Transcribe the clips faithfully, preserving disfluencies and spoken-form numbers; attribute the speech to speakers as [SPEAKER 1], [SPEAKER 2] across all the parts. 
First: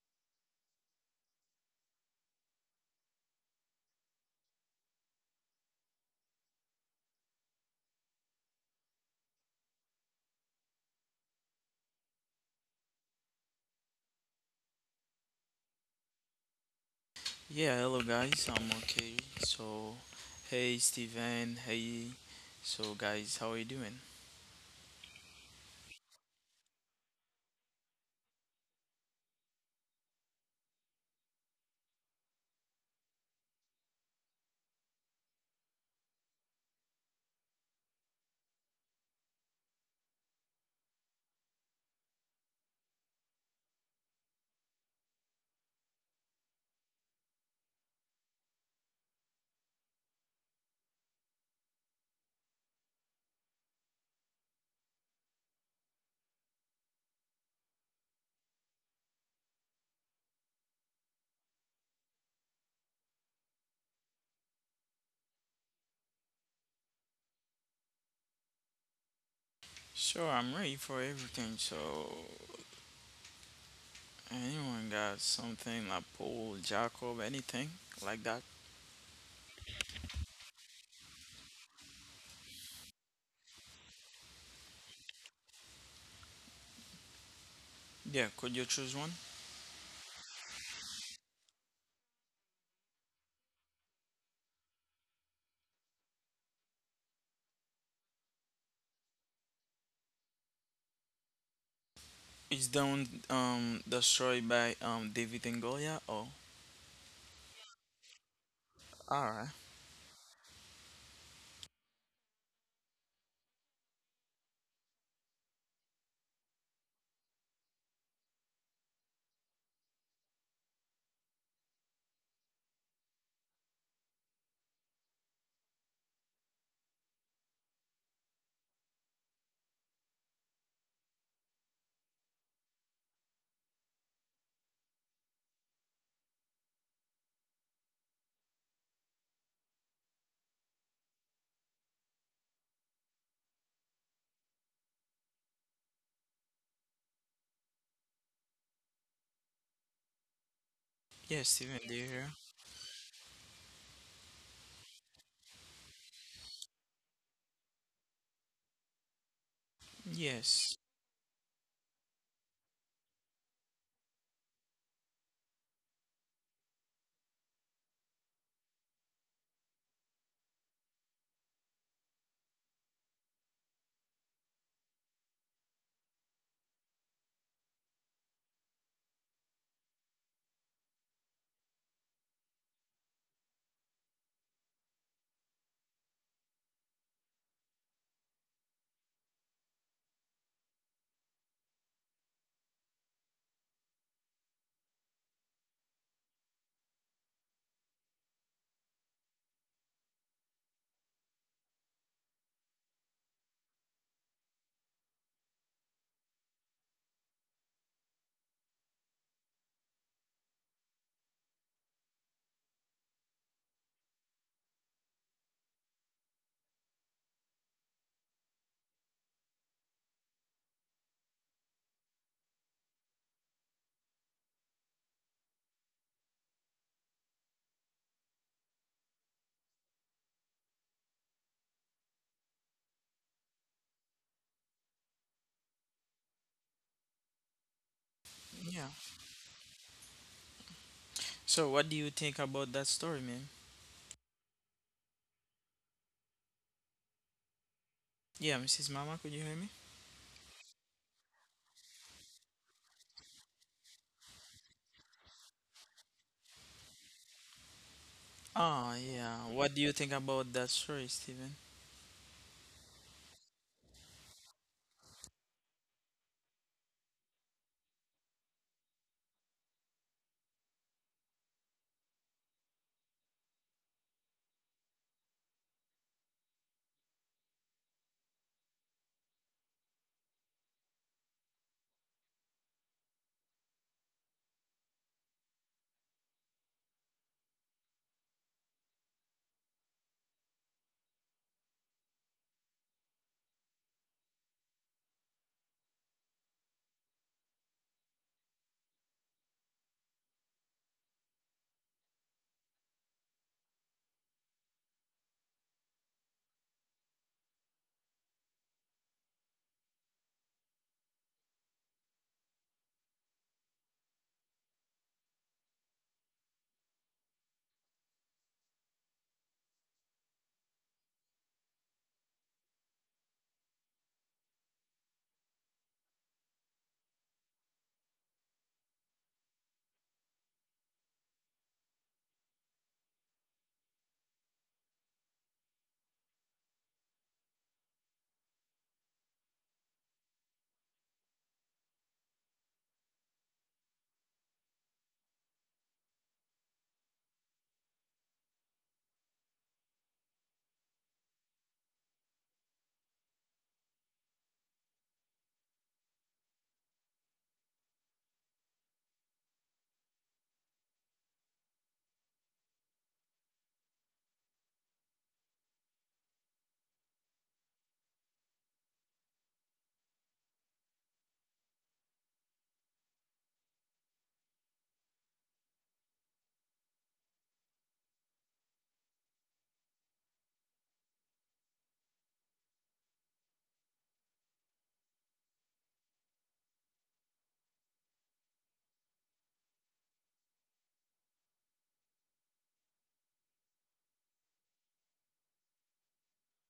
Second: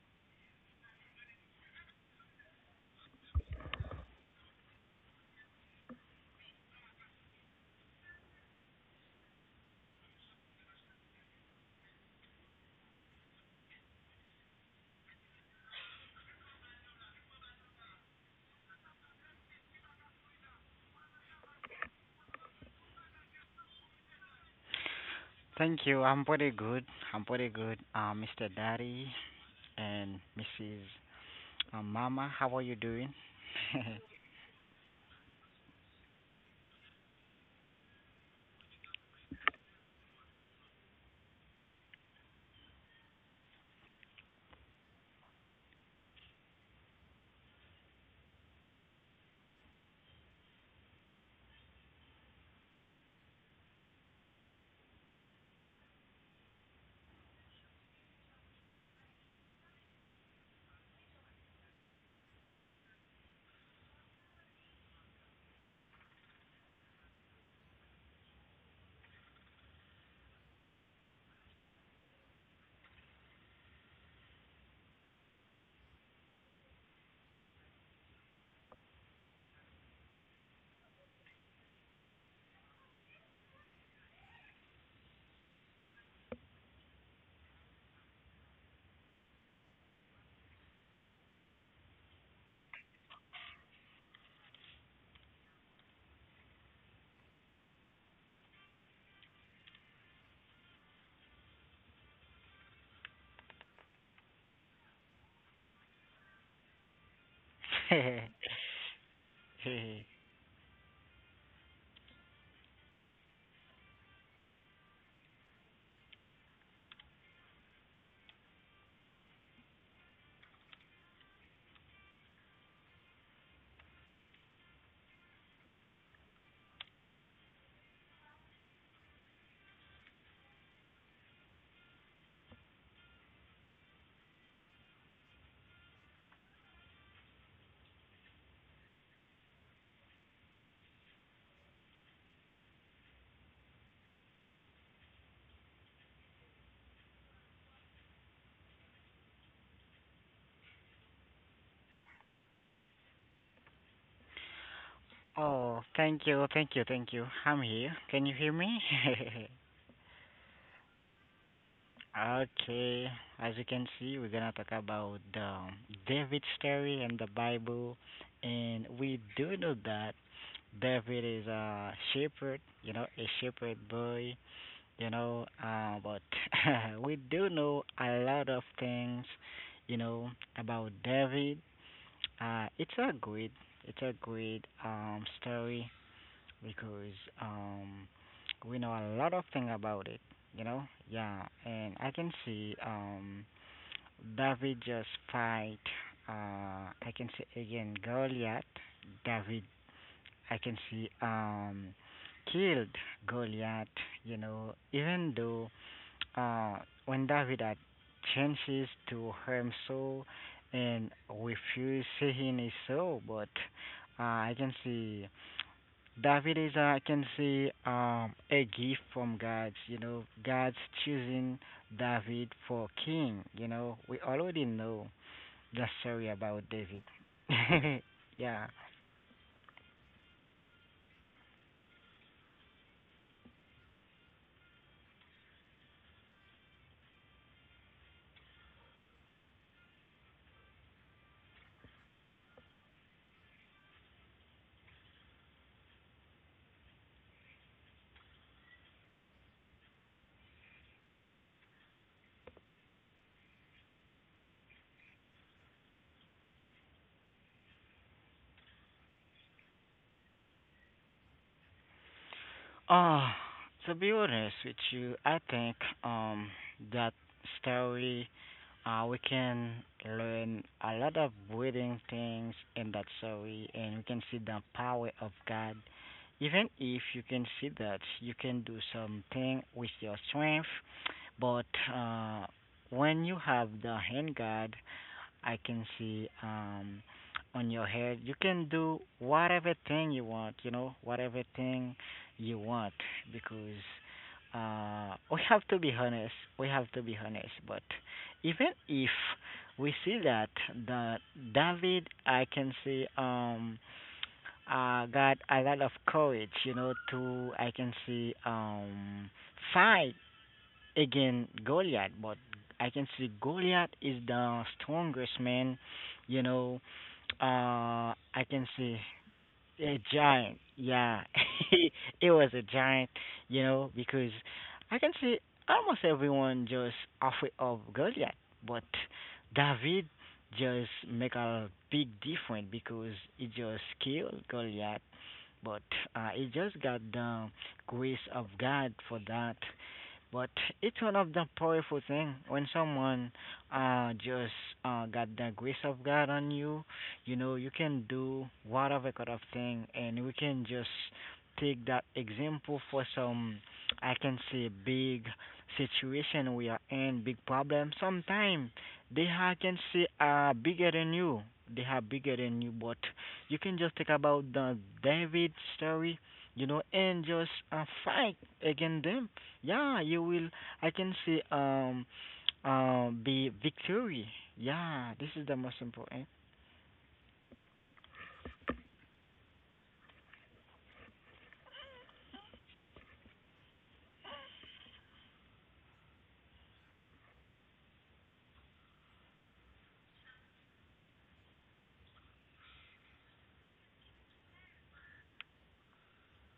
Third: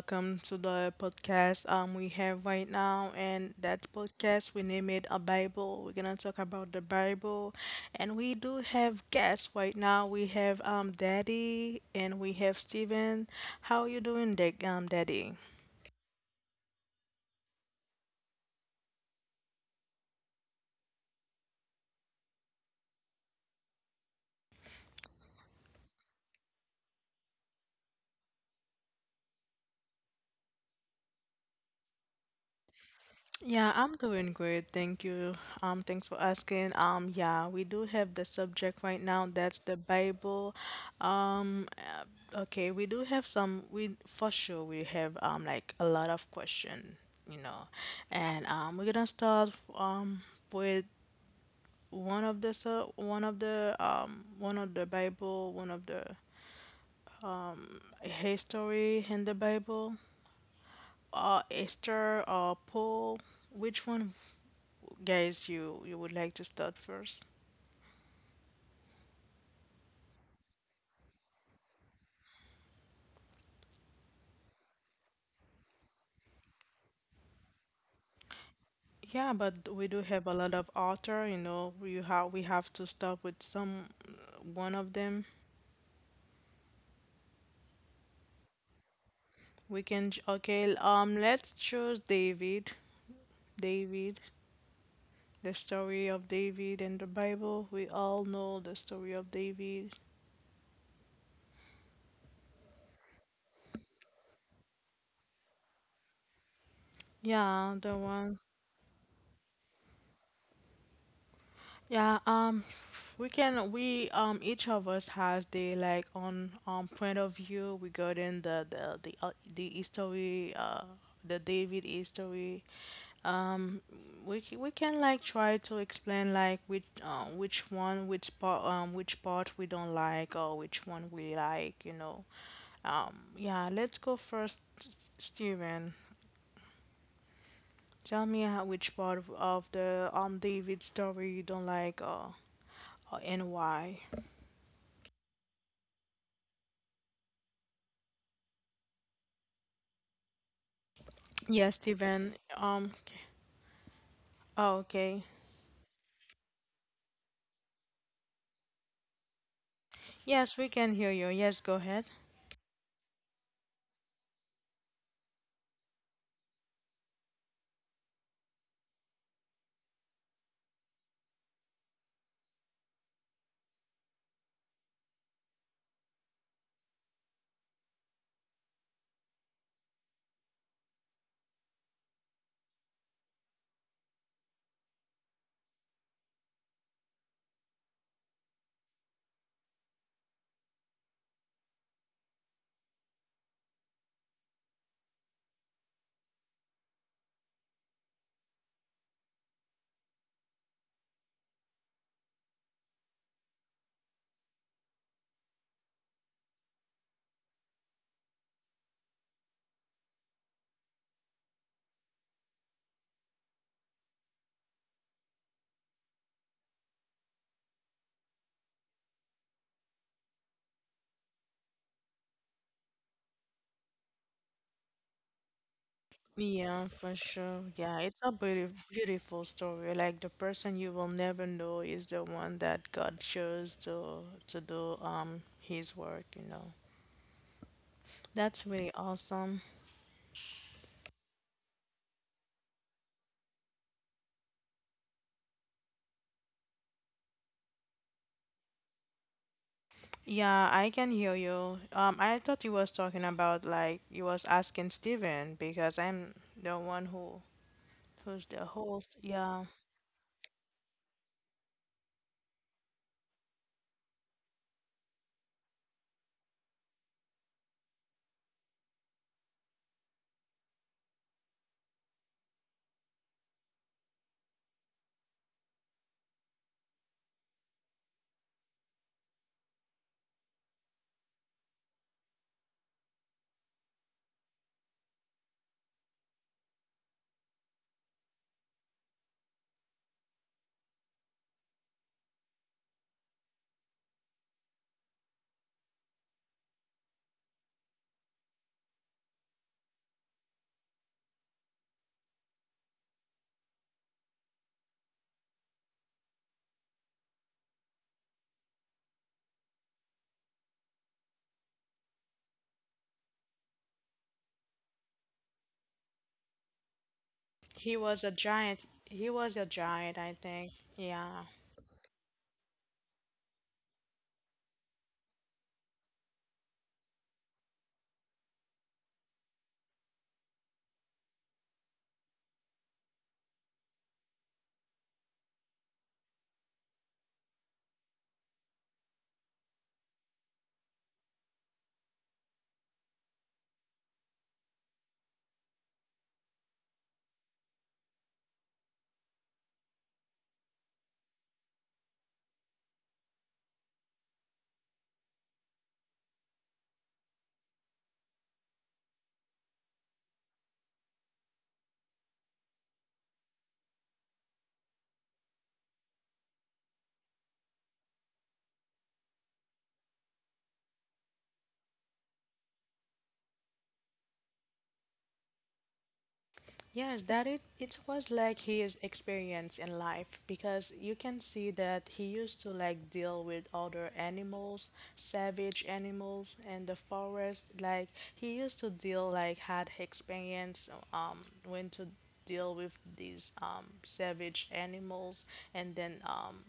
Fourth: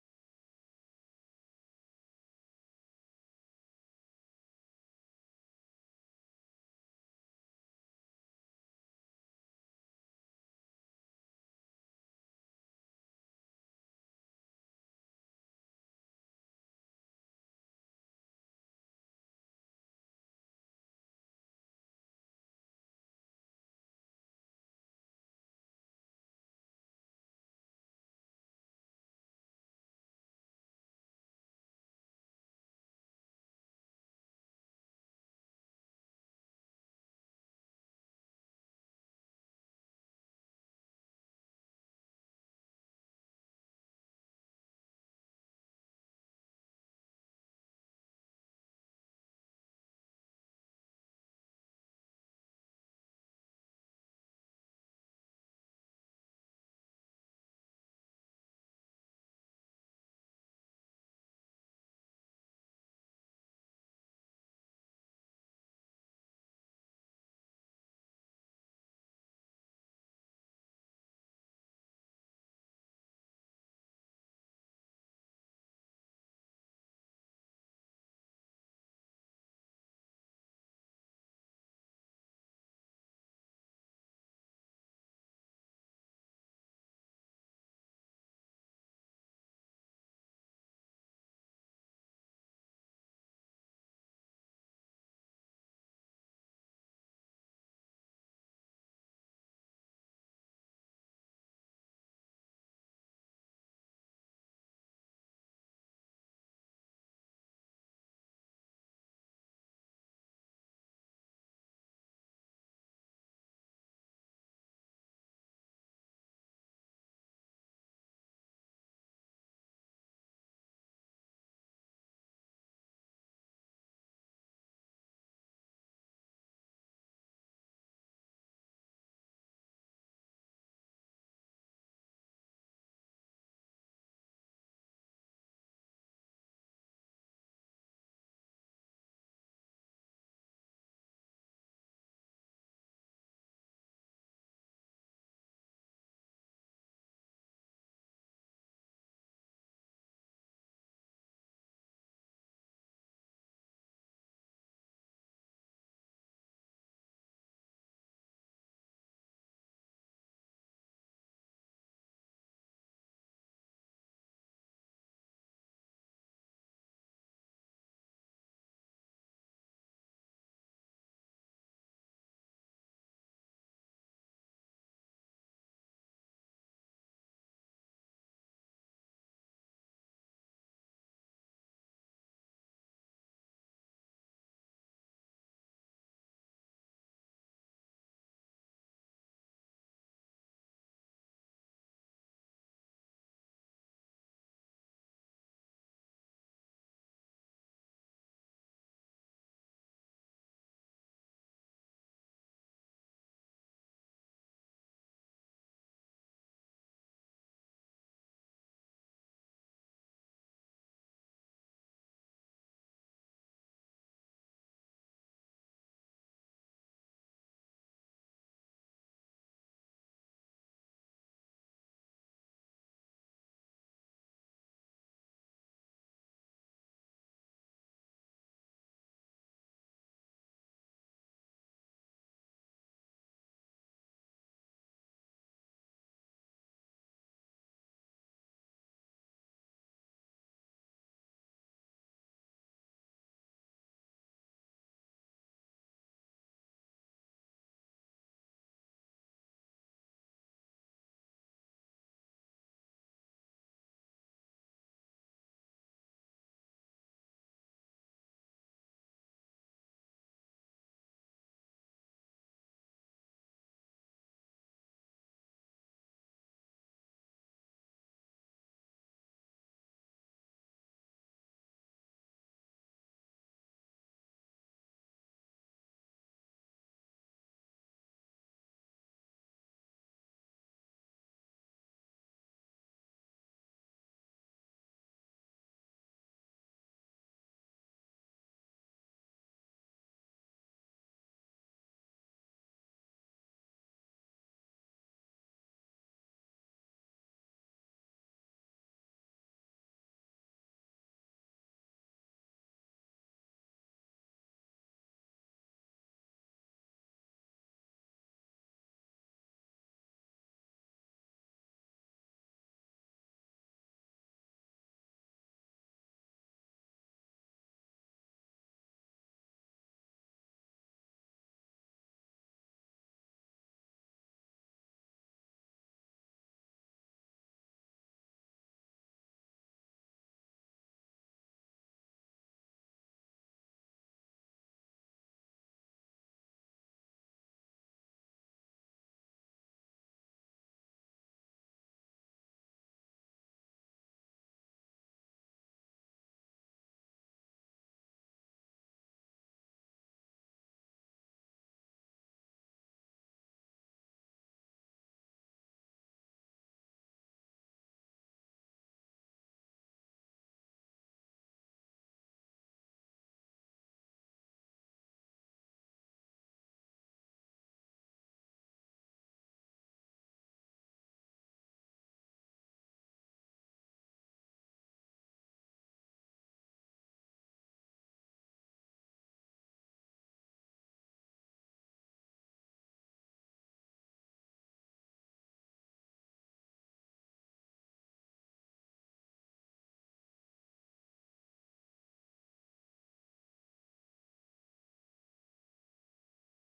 [SPEAKER 1] Welcome to the podcast um we have right now, and that podcast we name it a Bible. We're gonna talk about the Bible, and we do have guests right now. We have um Daddy and we have Steven. How you doing, Dick? Um, Daddy.
[SPEAKER 2] Yeah, hello guys, I'm okay. So, hey Steven, hey. So, guys, how are you doing?
[SPEAKER 3] Thank you. I'm pretty good. I'm pretty good. Uh, mister Daddy and missus Uh, Mama, how are you doing?
[SPEAKER 1] Yeah, I'm doing great. Thank you. Um, thanks for asking. Um, yeah, we do have the subject right now. That's the Bible. Um, uh, okay, we do have some. We for sure we have um like a lot of question, you know, and um we're gonna start um with one of the so one of the um one of the Bible, one of the history in the Bible, uh Esther or Paul. Which one, guys, you you would like to start first?
[SPEAKER 2] Sure, I'm ready for everything. So, anyone got something like Paul, Jacob, anything like that?
[SPEAKER 1] Yeah, but we do have a lot of author, you know, we have we have to start with some uh, one of them.
[SPEAKER 2] Yeah, could you choose one?
[SPEAKER 1] We can ch- okay, um let's choose David. David, the story of David in the Bible. We all know the story of David.
[SPEAKER 2] It's down, um, destroyed by um David and Goliath. Oh,
[SPEAKER 1] Yeah, the one.
[SPEAKER 2] alright.
[SPEAKER 1] Yeah, um, we can we um each of us has the like on um point of view regarding the the the uh, the history uh the David history. We c- we can like try to explain like which uh, which one, which part um which part we don't like or which one we like, you know. Um, yeah, let's go first, S- Steven. Tell me how, which part of the um David story you don't like, or, or and why.
[SPEAKER 2] Yeah,
[SPEAKER 1] Yes,
[SPEAKER 2] Steven, do you hear?
[SPEAKER 1] Steven. Um, okay. Oh, okay.
[SPEAKER 3] Oh, thank you, thank you, thank you. I'm here. Can you hear me?
[SPEAKER 1] Yes, we
[SPEAKER 2] Yes.
[SPEAKER 1] can hear you. Yes, go ahead.
[SPEAKER 3] Okay. As you can see, we're gonna talk about um, David's story in the Bible, and we do know that David is a shepherd. You know, a shepherd boy, you know, uh, but we do know a lot of things, you know, about David. Uh, it's a great, it's a great um, story because um, we know a lot of things about it, you know. Yeah, and I can see um, David just fight. Uh, I can see again Goliath. David I can see um, killed Goliath. You know, even though uh, when David had chances to harm Saul and refuse seeing his soul, but uh, I can see David is uh, I can see um, a gift from God. You know, God's choosing David for king. You know, we already know the story about
[SPEAKER 1] Yeah, for
[SPEAKER 3] David.
[SPEAKER 1] sure. Yeah, it's a beautiful,
[SPEAKER 3] Yeah.
[SPEAKER 1] beautiful story. Like, the person you will never know is the one that God chose to to do um his work, you know. That's
[SPEAKER 2] Yeah.
[SPEAKER 1] really awesome.
[SPEAKER 2] So, what do you think about that story, man? Yeah, Missus Mama, could you hear me?
[SPEAKER 1] Yeah, I can hear you. Um, I thought you was talking about like you was asking Steven because I'm the one who who's the
[SPEAKER 2] Ah,
[SPEAKER 1] host.
[SPEAKER 2] yeah.
[SPEAKER 1] Yeah.
[SPEAKER 2] What do you think about that story, Steven?
[SPEAKER 3] Uh, to be honest with you, I think um that story uh we can learn a lot of breathing things in that story, and we can see the power of God. Even if you can see that you can do something with your strength, but uh when you have the hand God. I can see um, On your head, you can do whatever thing you want, you know, whatever thing you want, because uh, we have to be honest. We have to be honest. But even if we see that the David, I can see um, uh, got a lot of courage, you know, to I can see um, fight again Goliath, but I can see Goliath is the strongest man. You know,
[SPEAKER 1] He was
[SPEAKER 3] uh,
[SPEAKER 1] a
[SPEAKER 3] I
[SPEAKER 1] giant.
[SPEAKER 3] can see
[SPEAKER 1] He was a
[SPEAKER 3] a
[SPEAKER 1] giant, I think.
[SPEAKER 3] giant. Yeah,
[SPEAKER 1] Yeah.
[SPEAKER 3] it was a giant. You know, because I can see almost everyone just afraid of Goliath, but David just make a big difference because he just killed Goliath, but uh, he just got the grace of God for that. But it's one of the powerful thing when someone uh just uh got the grace of God on you, you know, you can do whatever kind of thing, and we can just take that example for some, I can say, big situation we are in, big problem. Sometimes they are, I can say, are bigger than you. They are bigger than you, but you can just think about the David story, you know, and just uh, fight against them, yeah, you will. I can say um, uh, Be victory. Yeah, this is the most important.
[SPEAKER 1] Yes, that it it was like his experience in life, because you can see that he used to like deal with other animals, savage animals in the forest. Like, he used to deal, like had experience um when to deal with these um savage animals, and then um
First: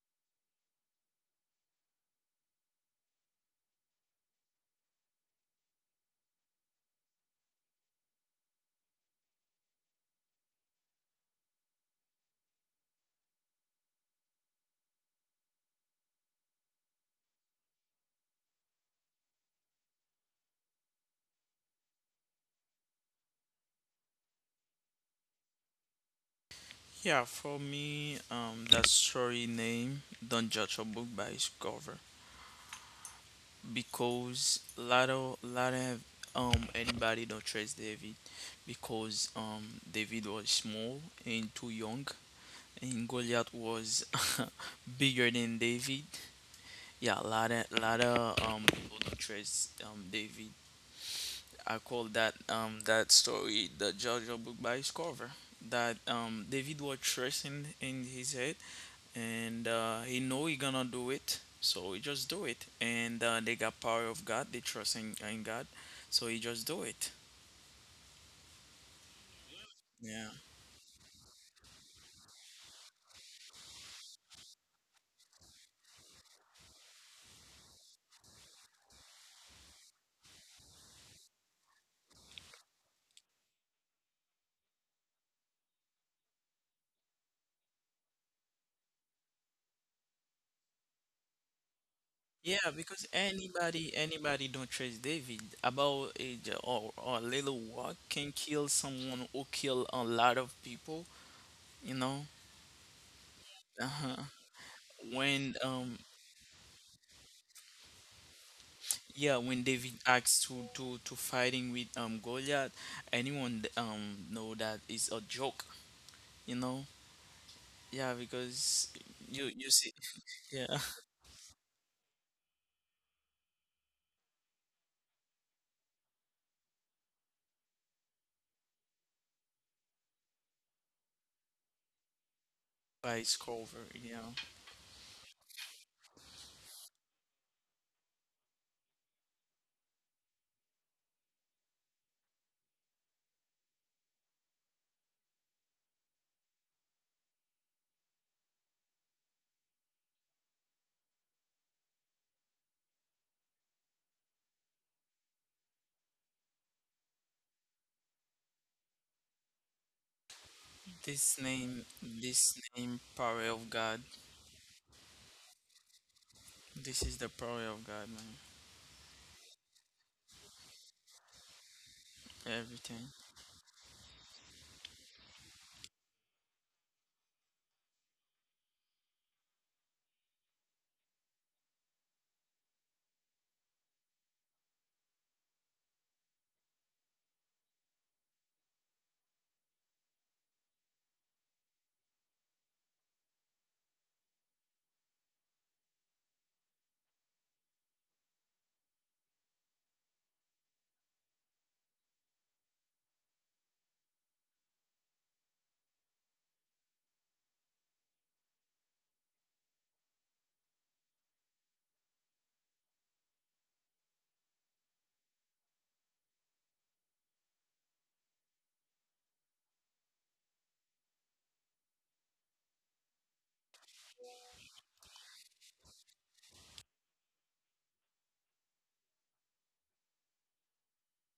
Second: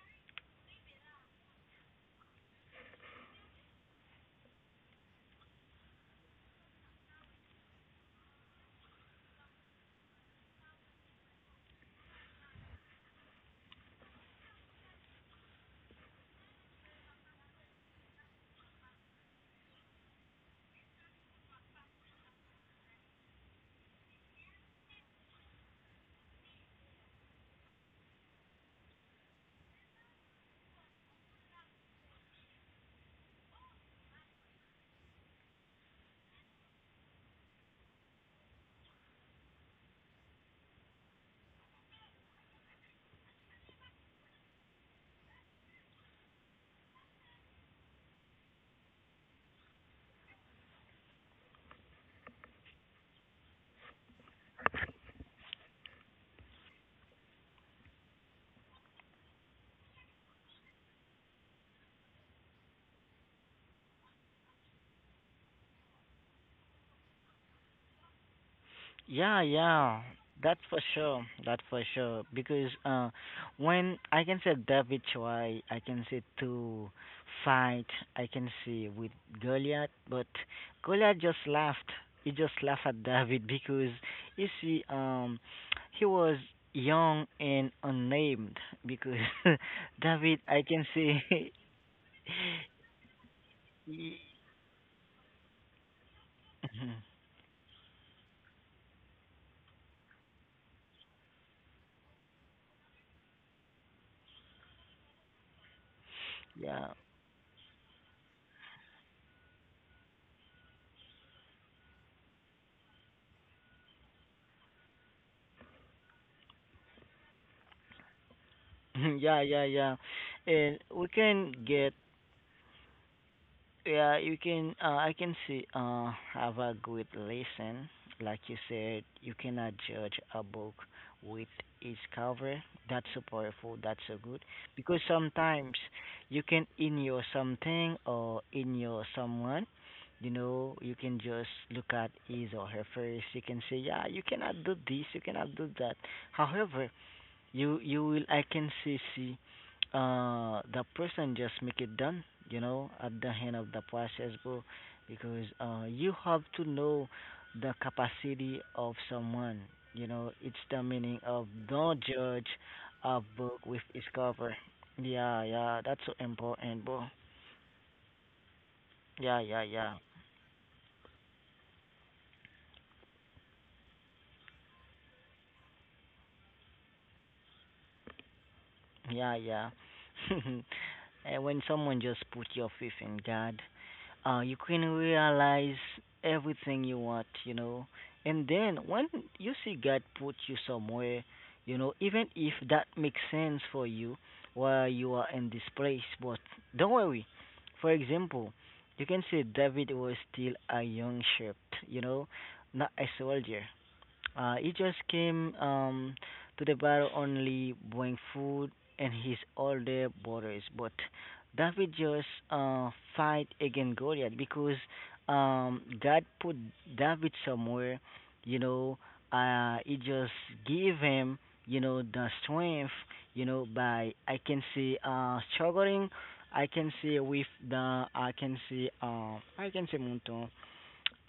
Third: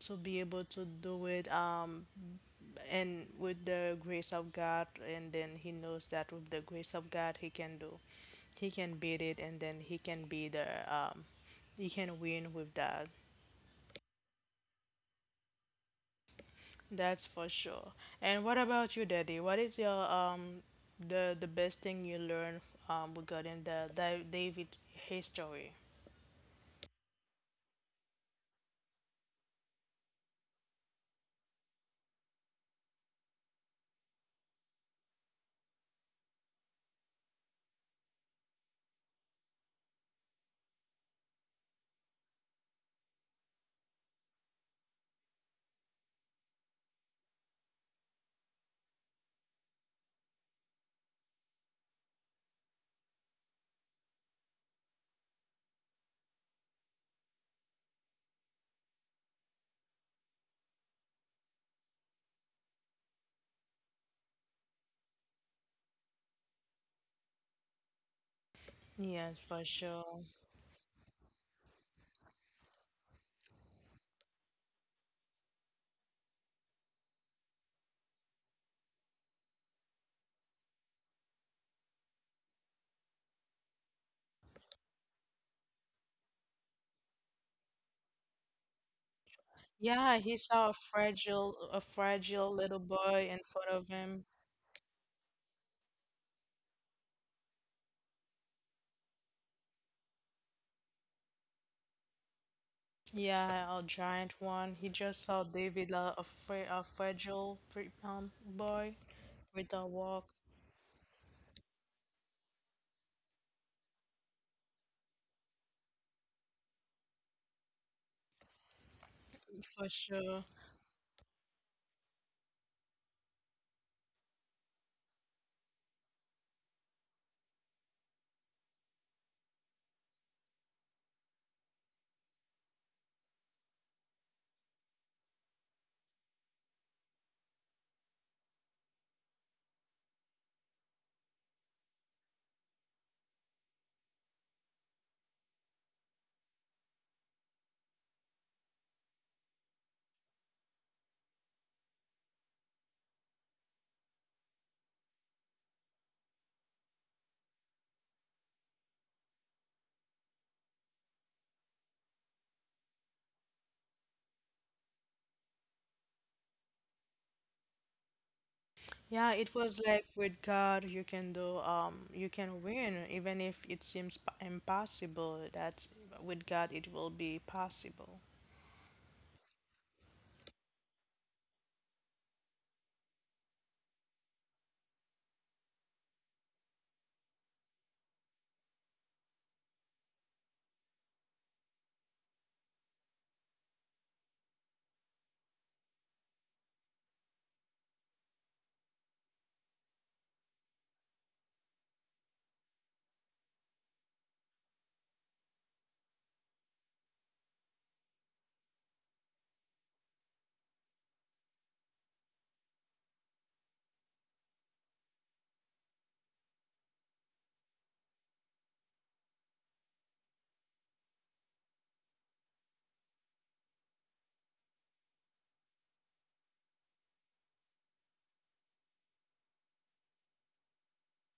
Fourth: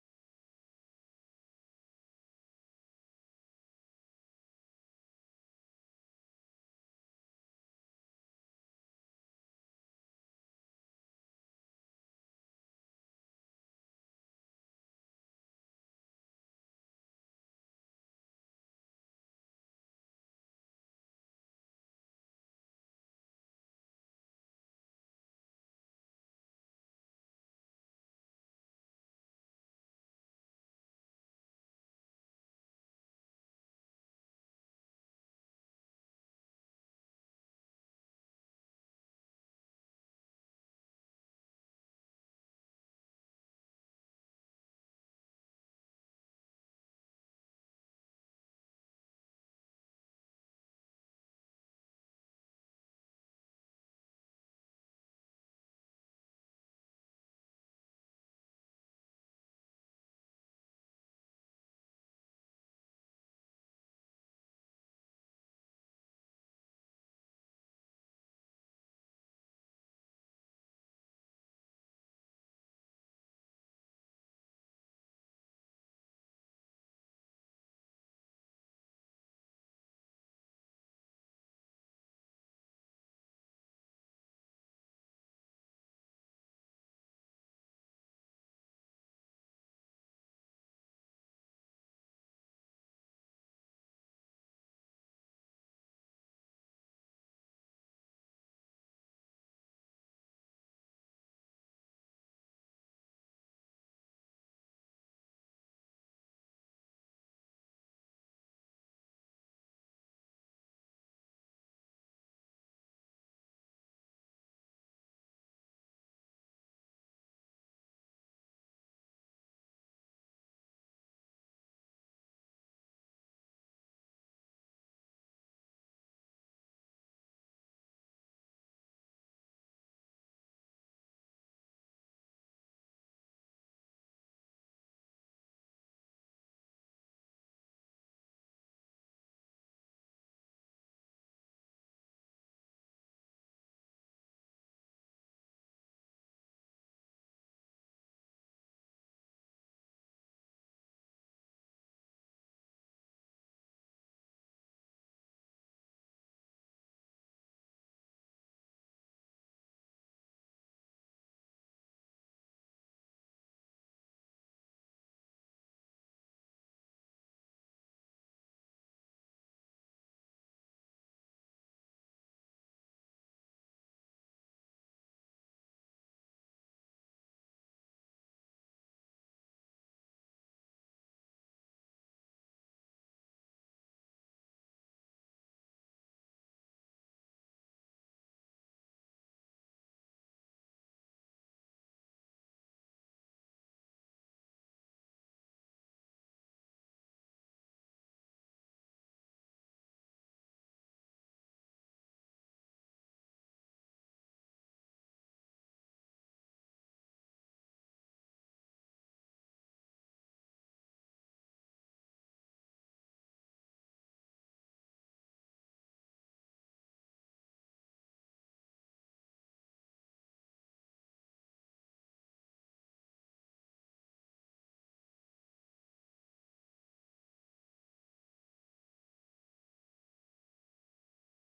[SPEAKER 1] to be able to do it, um and with the grace of God, and then he knows that with the grace of God, he can do, he can beat it, and then he can be the, um, he can win with that. That's for sure. And what about you, Daddy? What is your um the the best thing you learned um regarding the, the David history?
[SPEAKER 2] Yeah, for me, um, that story name "Don't Judge a Book by Its Cover" because lot of lot of um anybody don't trust David, because um David was small and too young and Goliath was bigger than David. Yeah, lot of lot of um people don't trust um David. I call that um that story "The Judge a Book by Its Cover." That um David was trusting in his head, and uh, he know he gonna do it, so he just do it. And uh, they got power of God, they trust in, in God, so he just do it.
[SPEAKER 1] Yes,
[SPEAKER 3] Yeah,
[SPEAKER 1] for
[SPEAKER 3] yeah,
[SPEAKER 1] sure.
[SPEAKER 2] Yeah,
[SPEAKER 3] that's for sure. That's for sure. Because uh, when I can say David try, I can say to fight. I can see with Goliath, but Goliath just laughed. He just laughed at David because you see, um, he was young and unnamed because
[SPEAKER 1] Yeah, he
[SPEAKER 3] David, I
[SPEAKER 1] saw a
[SPEAKER 3] can say.
[SPEAKER 1] fragile, a fragile
[SPEAKER 2] yeah,
[SPEAKER 1] little
[SPEAKER 2] because
[SPEAKER 1] boy in front of
[SPEAKER 2] anybody
[SPEAKER 1] him.
[SPEAKER 3] Y-
[SPEAKER 2] anybody don't trust David about a j- or,
[SPEAKER 3] Mhm.
[SPEAKER 2] or a little work can kill someone or kill a lot of people you know
[SPEAKER 1] Yeah, a
[SPEAKER 2] uh-huh.
[SPEAKER 1] giant one. He just saw
[SPEAKER 2] when
[SPEAKER 1] David,
[SPEAKER 2] um
[SPEAKER 1] a, a, fra a
[SPEAKER 3] Yeah.
[SPEAKER 1] fragile pre um, boy
[SPEAKER 2] yeah, when
[SPEAKER 1] with a
[SPEAKER 2] David
[SPEAKER 1] walk.
[SPEAKER 2] acts to to to fighting with um Goliath, anyone um know that it's a joke you know yeah, because you
[SPEAKER 3] Yeah,
[SPEAKER 2] you
[SPEAKER 3] yeah,
[SPEAKER 1] For
[SPEAKER 2] see.
[SPEAKER 3] yeah.
[SPEAKER 1] sure.
[SPEAKER 2] Yeah,
[SPEAKER 3] And we can get, yeah, you can uh I can see uh have a good listen. Like you said, you cannot judge a book with its cover. That's
[SPEAKER 2] by
[SPEAKER 3] so
[SPEAKER 2] Discover,
[SPEAKER 3] powerful,
[SPEAKER 2] you
[SPEAKER 3] that's so
[SPEAKER 2] know.
[SPEAKER 3] good. Because sometimes you can in your something or in your someone, you know, you can just look at his or her face, you can say, yeah, you cannot do this, you cannot do that. However, you you will, I can see, see uh the person just make it done, you know, at the end of the process, bro, because uh you have to know the capacity of someone, you know, it's the meaning
[SPEAKER 2] This
[SPEAKER 3] of
[SPEAKER 2] name,
[SPEAKER 3] don't judge
[SPEAKER 2] this name,
[SPEAKER 3] a
[SPEAKER 2] power of
[SPEAKER 3] book with
[SPEAKER 2] God.
[SPEAKER 3] its cover. Yeah, yeah, that's so important,
[SPEAKER 2] This
[SPEAKER 3] bro.
[SPEAKER 2] is the power of God, man.
[SPEAKER 1] Yeah,
[SPEAKER 3] Yeah,
[SPEAKER 1] it
[SPEAKER 3] yeah,
[SPEAKER 1] was
[SPEAKER 3] yeah,
[SPEAKER 1] like with God, you can do, um, you can win,
[SPEAKER 2] Everything.
[SPEAKER 1] even if it seems p- impossible. That with God, it will be possible.
[SPEAKER 3] yeah, yeah. And when someone just put your faith in God, uh, you can realize everything you want, you know. And then when you see God put you somewhere, you know, even if that makes sense for you while you are in this place, but don't worry. For example, you can say David was still a young shepherd, you know, not a soldier. Uh, he just came um, to the bar only buying food and his older brothers. But David just uh, fight against Goliath because um, God put David somewhere. You know, uh, he just give him, you know, the strength. You know, by I can see uh, struggling. I can see with the I can see uh, I can see Monton,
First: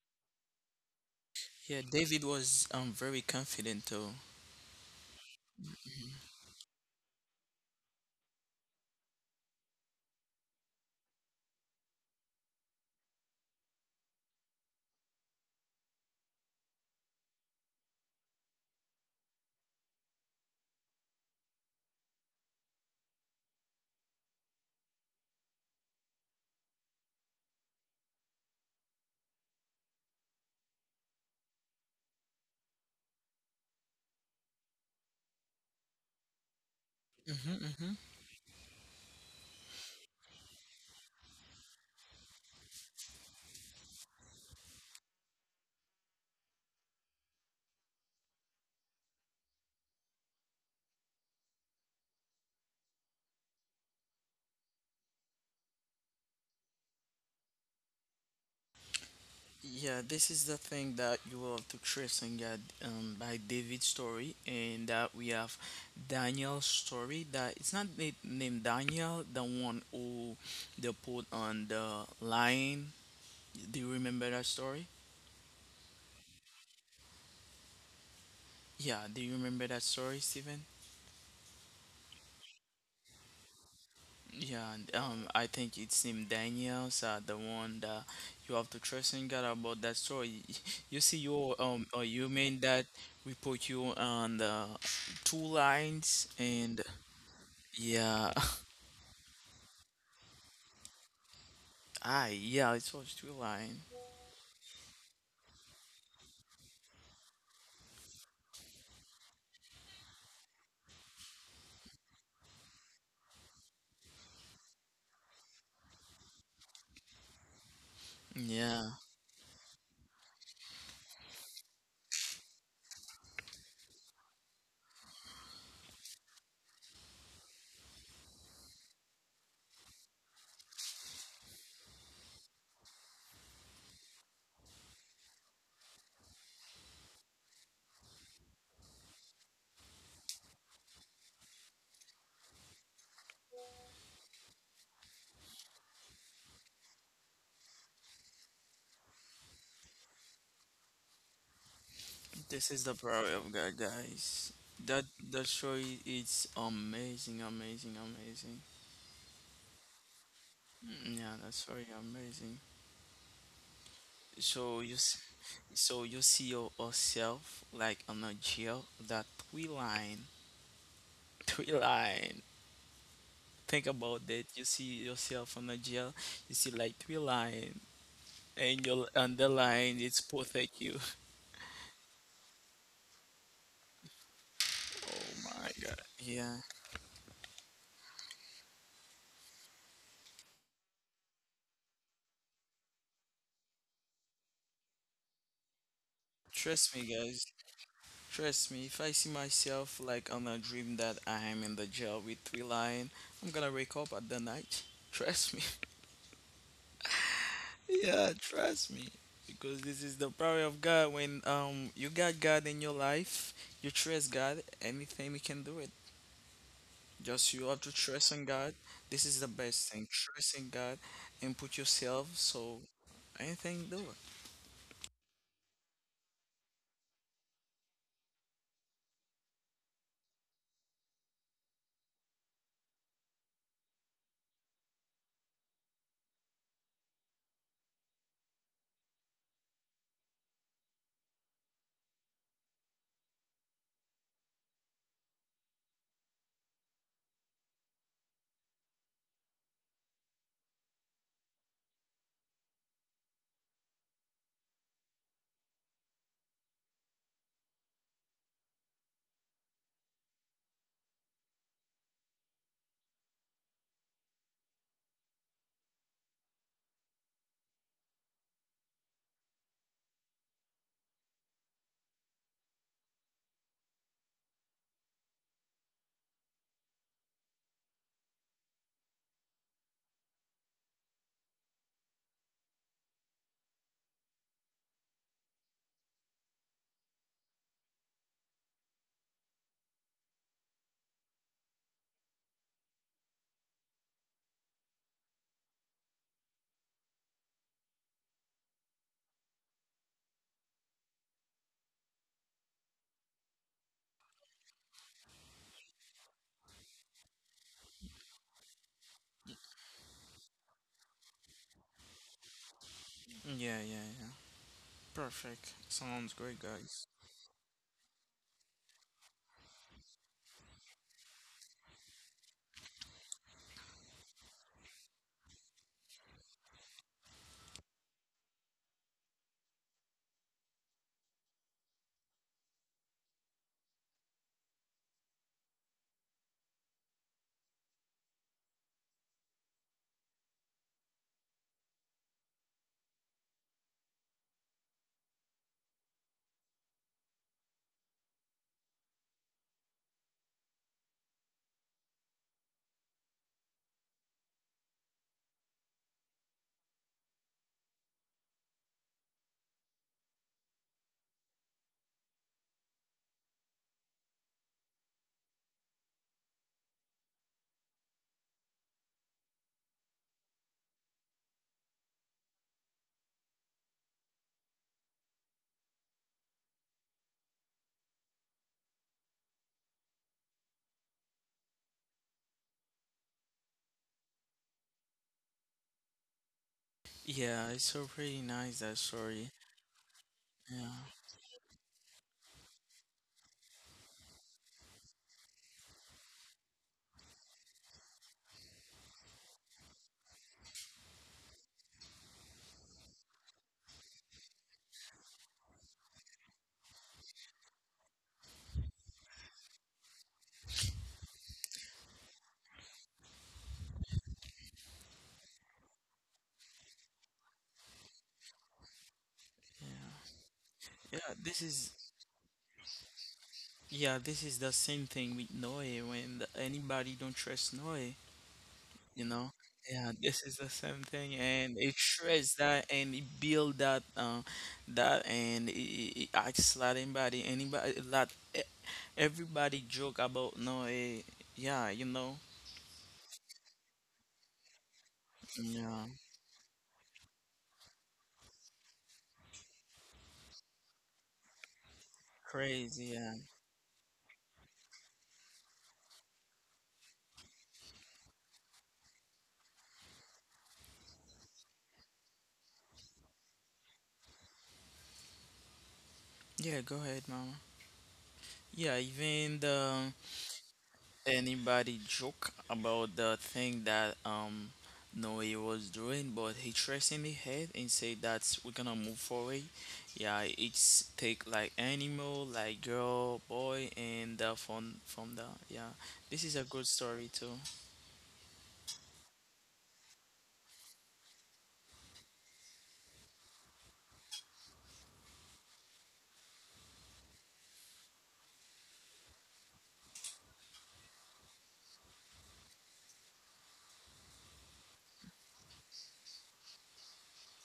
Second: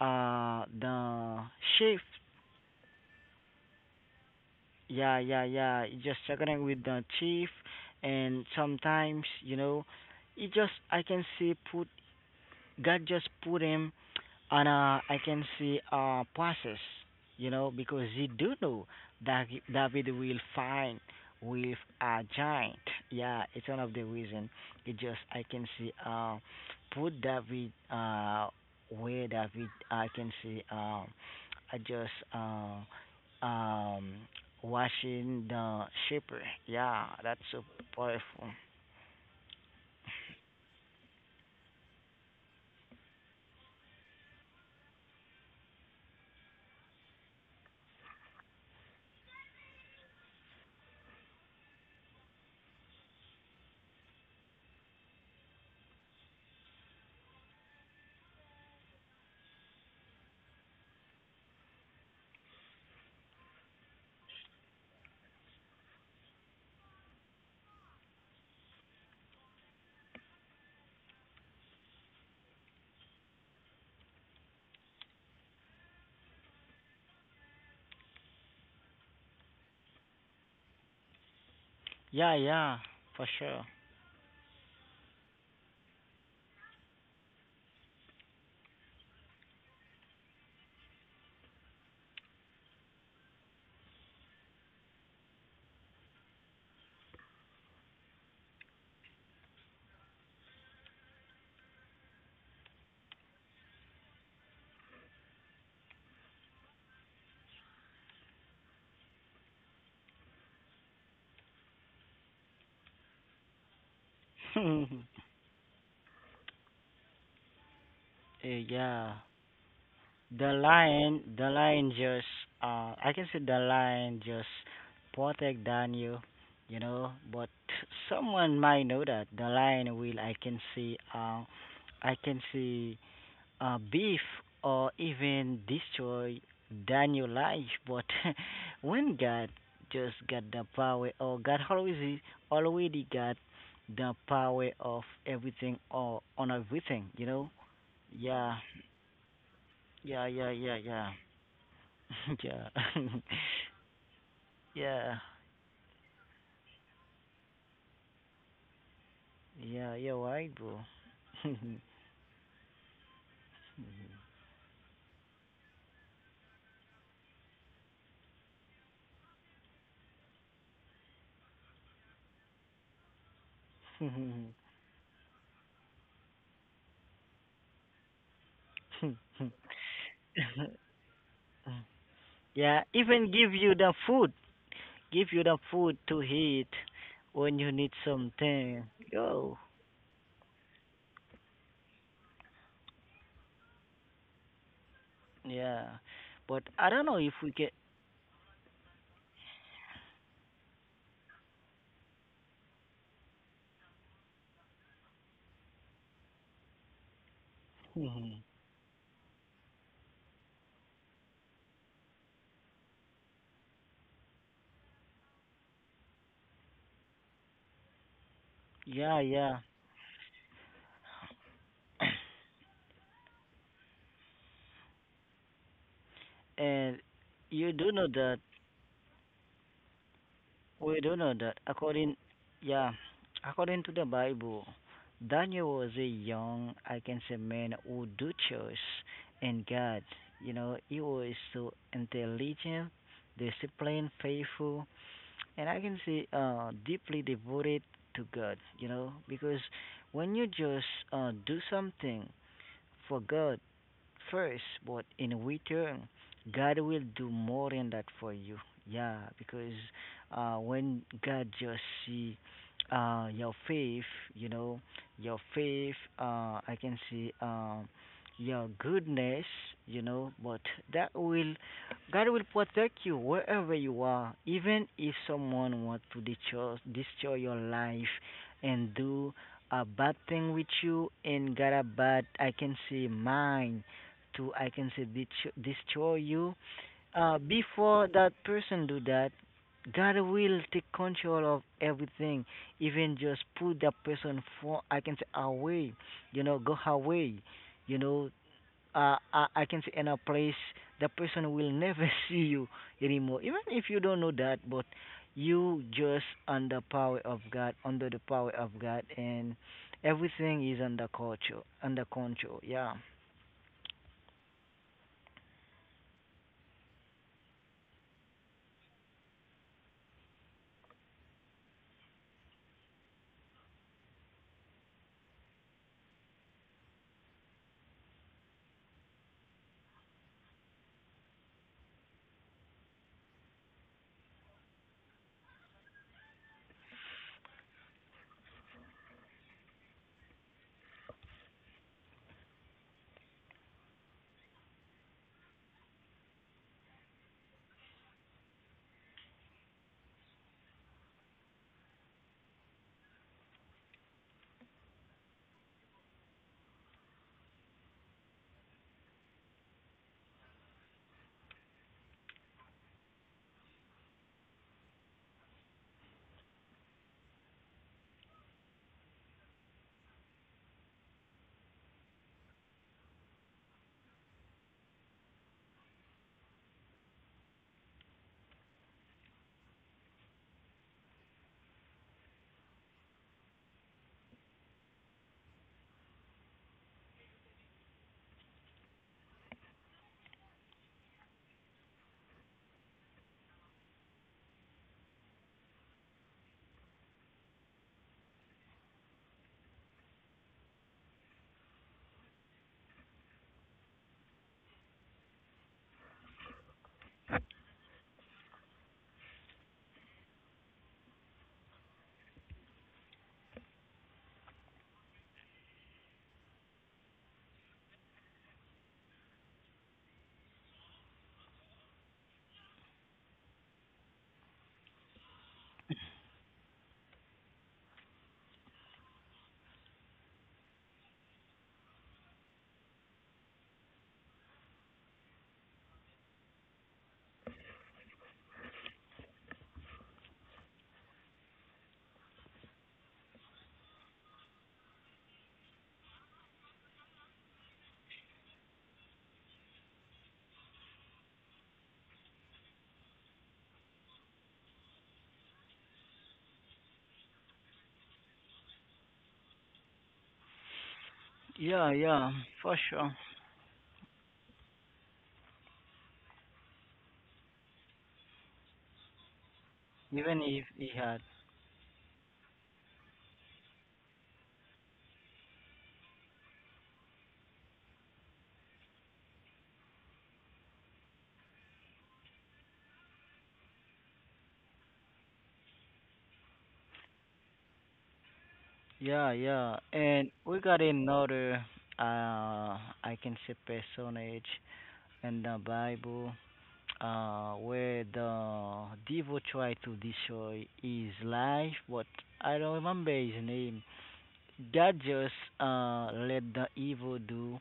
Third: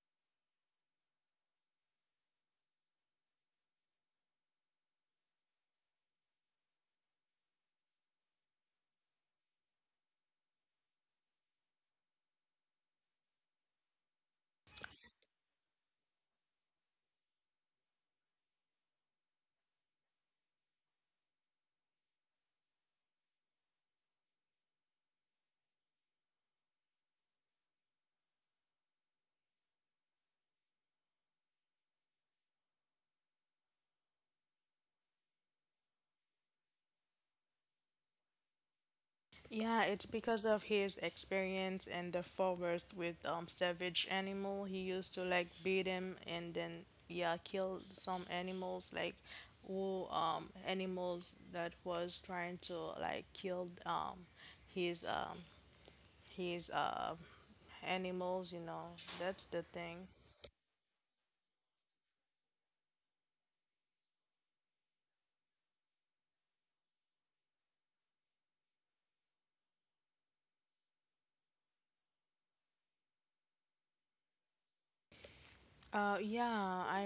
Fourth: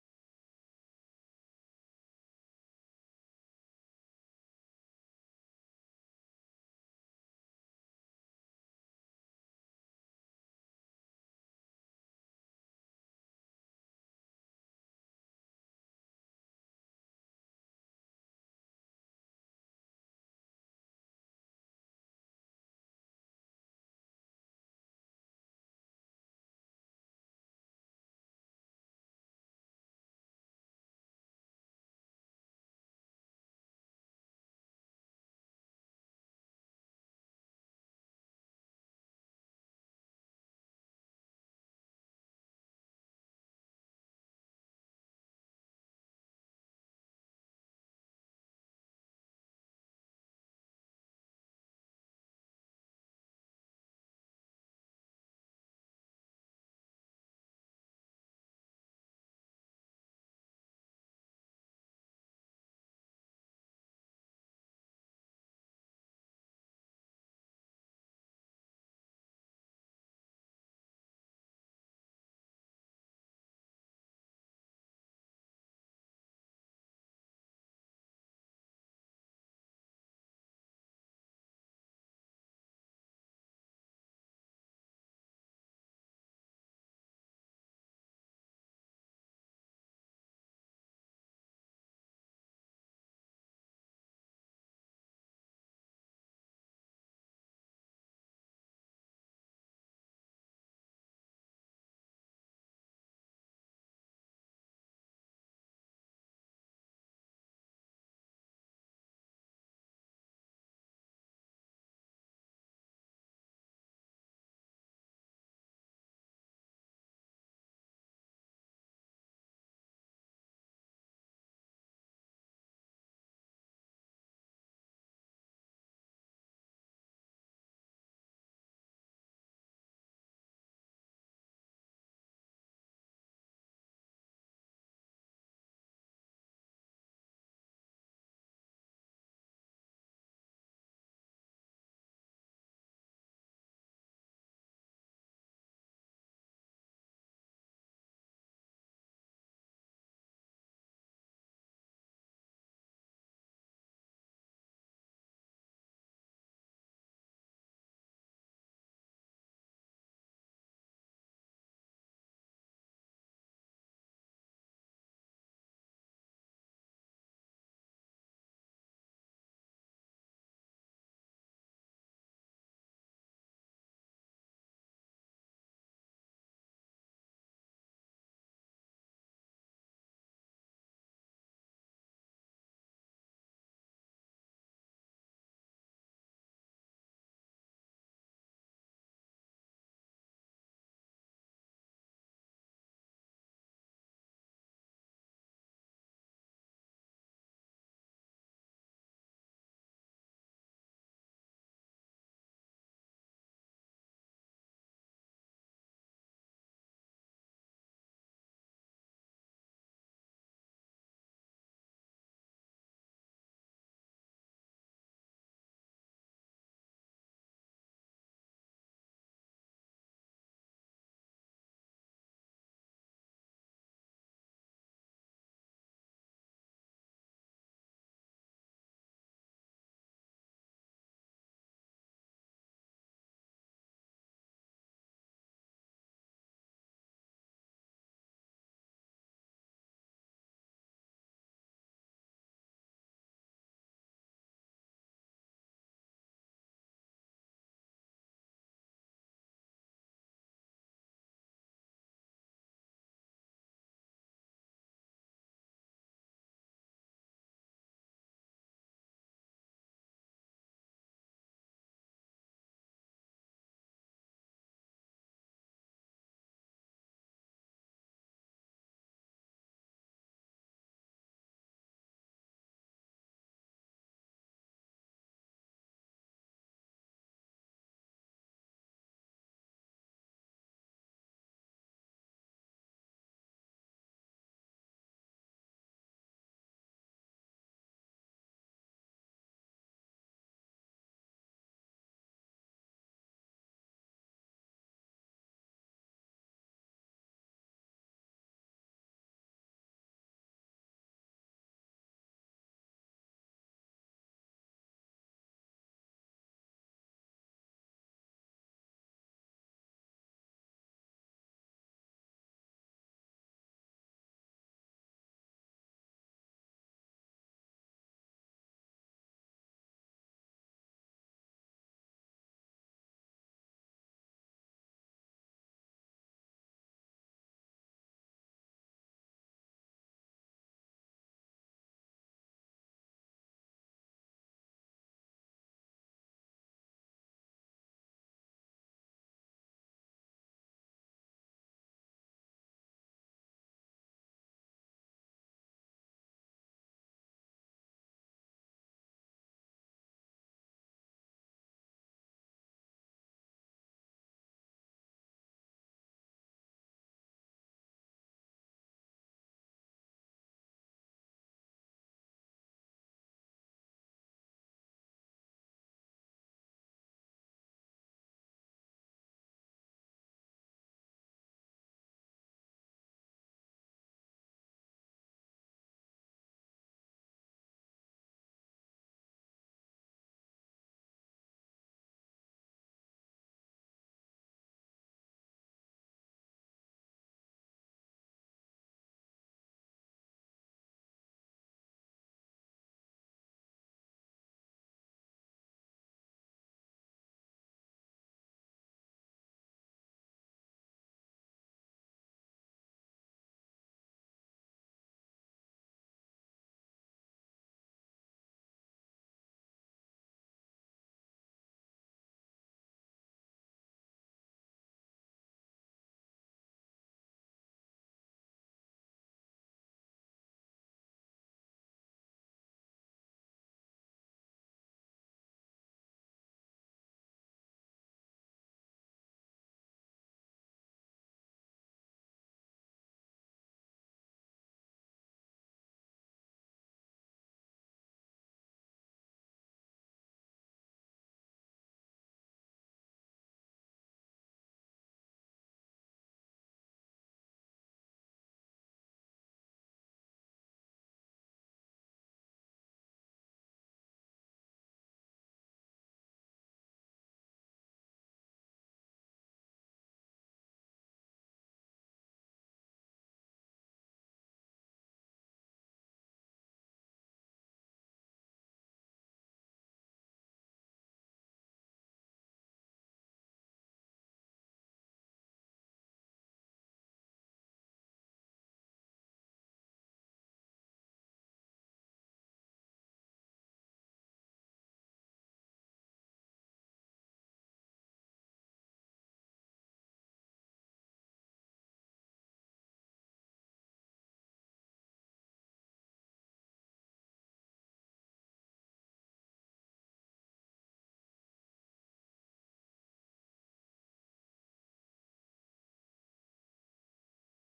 [SPEAKER 3] uh, the
[SPEAKER 2] Yeah,
[SPEAKER 3] shift,
[SPEAKER 2] David was um very confident though.
[SPEAKER 3] yeah, yeah, yeah. It just checking with the chief, and sometimes, you know, it just I can see put God just put him on a, I can see, a process, you know, because he do know that he- David will find with a giant. Yeah, it's one of the reason. It just I can see uh, Put David uh, where David, I can see um, I just uh, um, washing the shepherd. Yeah, that's
[SPEAKER 2] Mm-hmm,
[SPEAKER 3] so
[SPEAKER 2] mm-hmm.
[SPEAKER 3] powerful.
[SPEAKER 1] Yeah, it's because of his experience in the forest with um savage animal. He used to like beat him and then yeah, kill some animals like who um animals that was trying to like kill um his um his uh animals, you know. That's the thing.
[SPEAKER 2] Yeah, this is the thing that you will have to trace and get um, by David's story. And that we have Daniel's story. That it's not na- named Daniel, the one who they put on the lion. Do you remember that story?
[SPEAKER 1] Uh, yeah,
[SPEAKER 2] Yeah, do you remember that story, Stephen?
[SPEAKER 3] Yeah, yeah, for
[SPEAKER 2] Yeah. And, um, I think it's him Daniels, uh, the one that you have to trust in God about that story. You see, you um, or you mean that we put you on the two lines, and yeah, ah, yeah, it was two line.
[SPEAKER 3] sure.
[SPEAKER 2] Yeah,
[SPEAKER 3] Eh, yeah. The lion, the lion just, uh, I can see the lion just protect Daniel, you know. But someone might know that the lion will. I can see, uh, I can see, uh, Beef or even destroy Daniel life. But when God just got the power, or God always already got the power of everything or on everything, you know. Yeah, yeah, yeah, yeah, yeah.
[SPEAKER 2] this
[SPEAKER 3] Yeah.
[SPEAKER 2] is the power of God, guys. That
[SPEAKER 3] Yeah.
[SPEAKER 2] that story is amazing, amazing, amazing.
[SPEAKER 3] Yeah, you're right, bro.
[SPEAKER 2] Mm, yeah, that's very amazing. So you So you see your, yourself like on a jail, that three line, three line. Think about that. You see yourself on a jail. You see like three line, and your underline it's protect you.
[SPEAKER 3] Yeah, even give you the food. Give you the
[SPEAKER 2] Oh my
[SPEAKER 3] food
[SPEAKER 2] God.
[SPEAKER 3] to
[SPEAKER 2] Yeah.
[SPEAKER 3] eat when you need something. Yo. Yeah. But I
[SPEAKER 2] Trust me,
[SPEAKER 3] don't know if
[SPEAKER 2] guys.
[SPEAKER 3] we can.
[SPEAKER 2] Trust me. If I see myself like on a dream that I am in the jail with three line, I'm gonna wake up at the night. Trust Yeah, trust me. Because this is the power of God. When um you got God in your life, you trust God, anything He can do it. Just you have to trust in God.
[SPEAKER 3] Yeah,
[SPEAKER 2] This is the
[SPEAKER 3] yeah.
[SPEAKER 2] best thing. Trust in God and put yourself, so anything do it.
[SPEAKER 3] And you do know that. We do know that according, yeah, according to the Bible, Daniel was a young, I can say, man who do church and God. You know, he was so intelligent, disciplined, faithful, and I can say uh, deeply devoted to God. You know, because when you just uh, do something for God first, but in return, God will do more than that for you. Yeah, because uh, when God just see, uh, your faith, you know, your faith, uh, I can see um, your goodness, you know, but that will, God will protect you wherever you are, even if someone want to destroy, destroy your life and do a bad thing with you and got a bad, I can say, mind to I can say detr- destroy you. Uh, before that person do that, God will take control of everything, even just put that person for, I can say, away, you know, go away, you know. Uh, I, I can say in a place the person will never see you anymore, even if you don't know that, but you just under power of God, under the power of God, and everything is under control, under control. Yeah.
[SPEAKER 2] Yeah, yeah, yeah. Perfect. Sounds great, guys. Yeah, it's so pretty nice, that story. Yeah, yeah. Yeah, this is yeah, this is the same thing with Noe, when the- anybody don't trust Noe, you know. Yeah, this is the same thing, and it shreds that and it build that, uh, that, and it, it, it acts like anybody anybody that e- everybody joke about no eh, yeah you know. Yeah, crazy. Yeah.
[SPEAKER 3] Yeah, yeah, for sure.
[SPEAKER 2] Yeah, go ahead, Mama. Yeah, even the
[SPEAKER 3] Even if he had.
[SPEAKER 2] anybody joke about the thing that um Noe was doing, but he traced in the head and said that we're gonna move forward. Yeah, it's take like animal, like girl, boy, and uh, from from the yeah. This is a good story too.
[SPEAKER 3] Yeah, yeah. And we got another uh I can say personage in the Bible uh where the devil tried to destroy his life, but I don't remember his name. God just uh let the evil do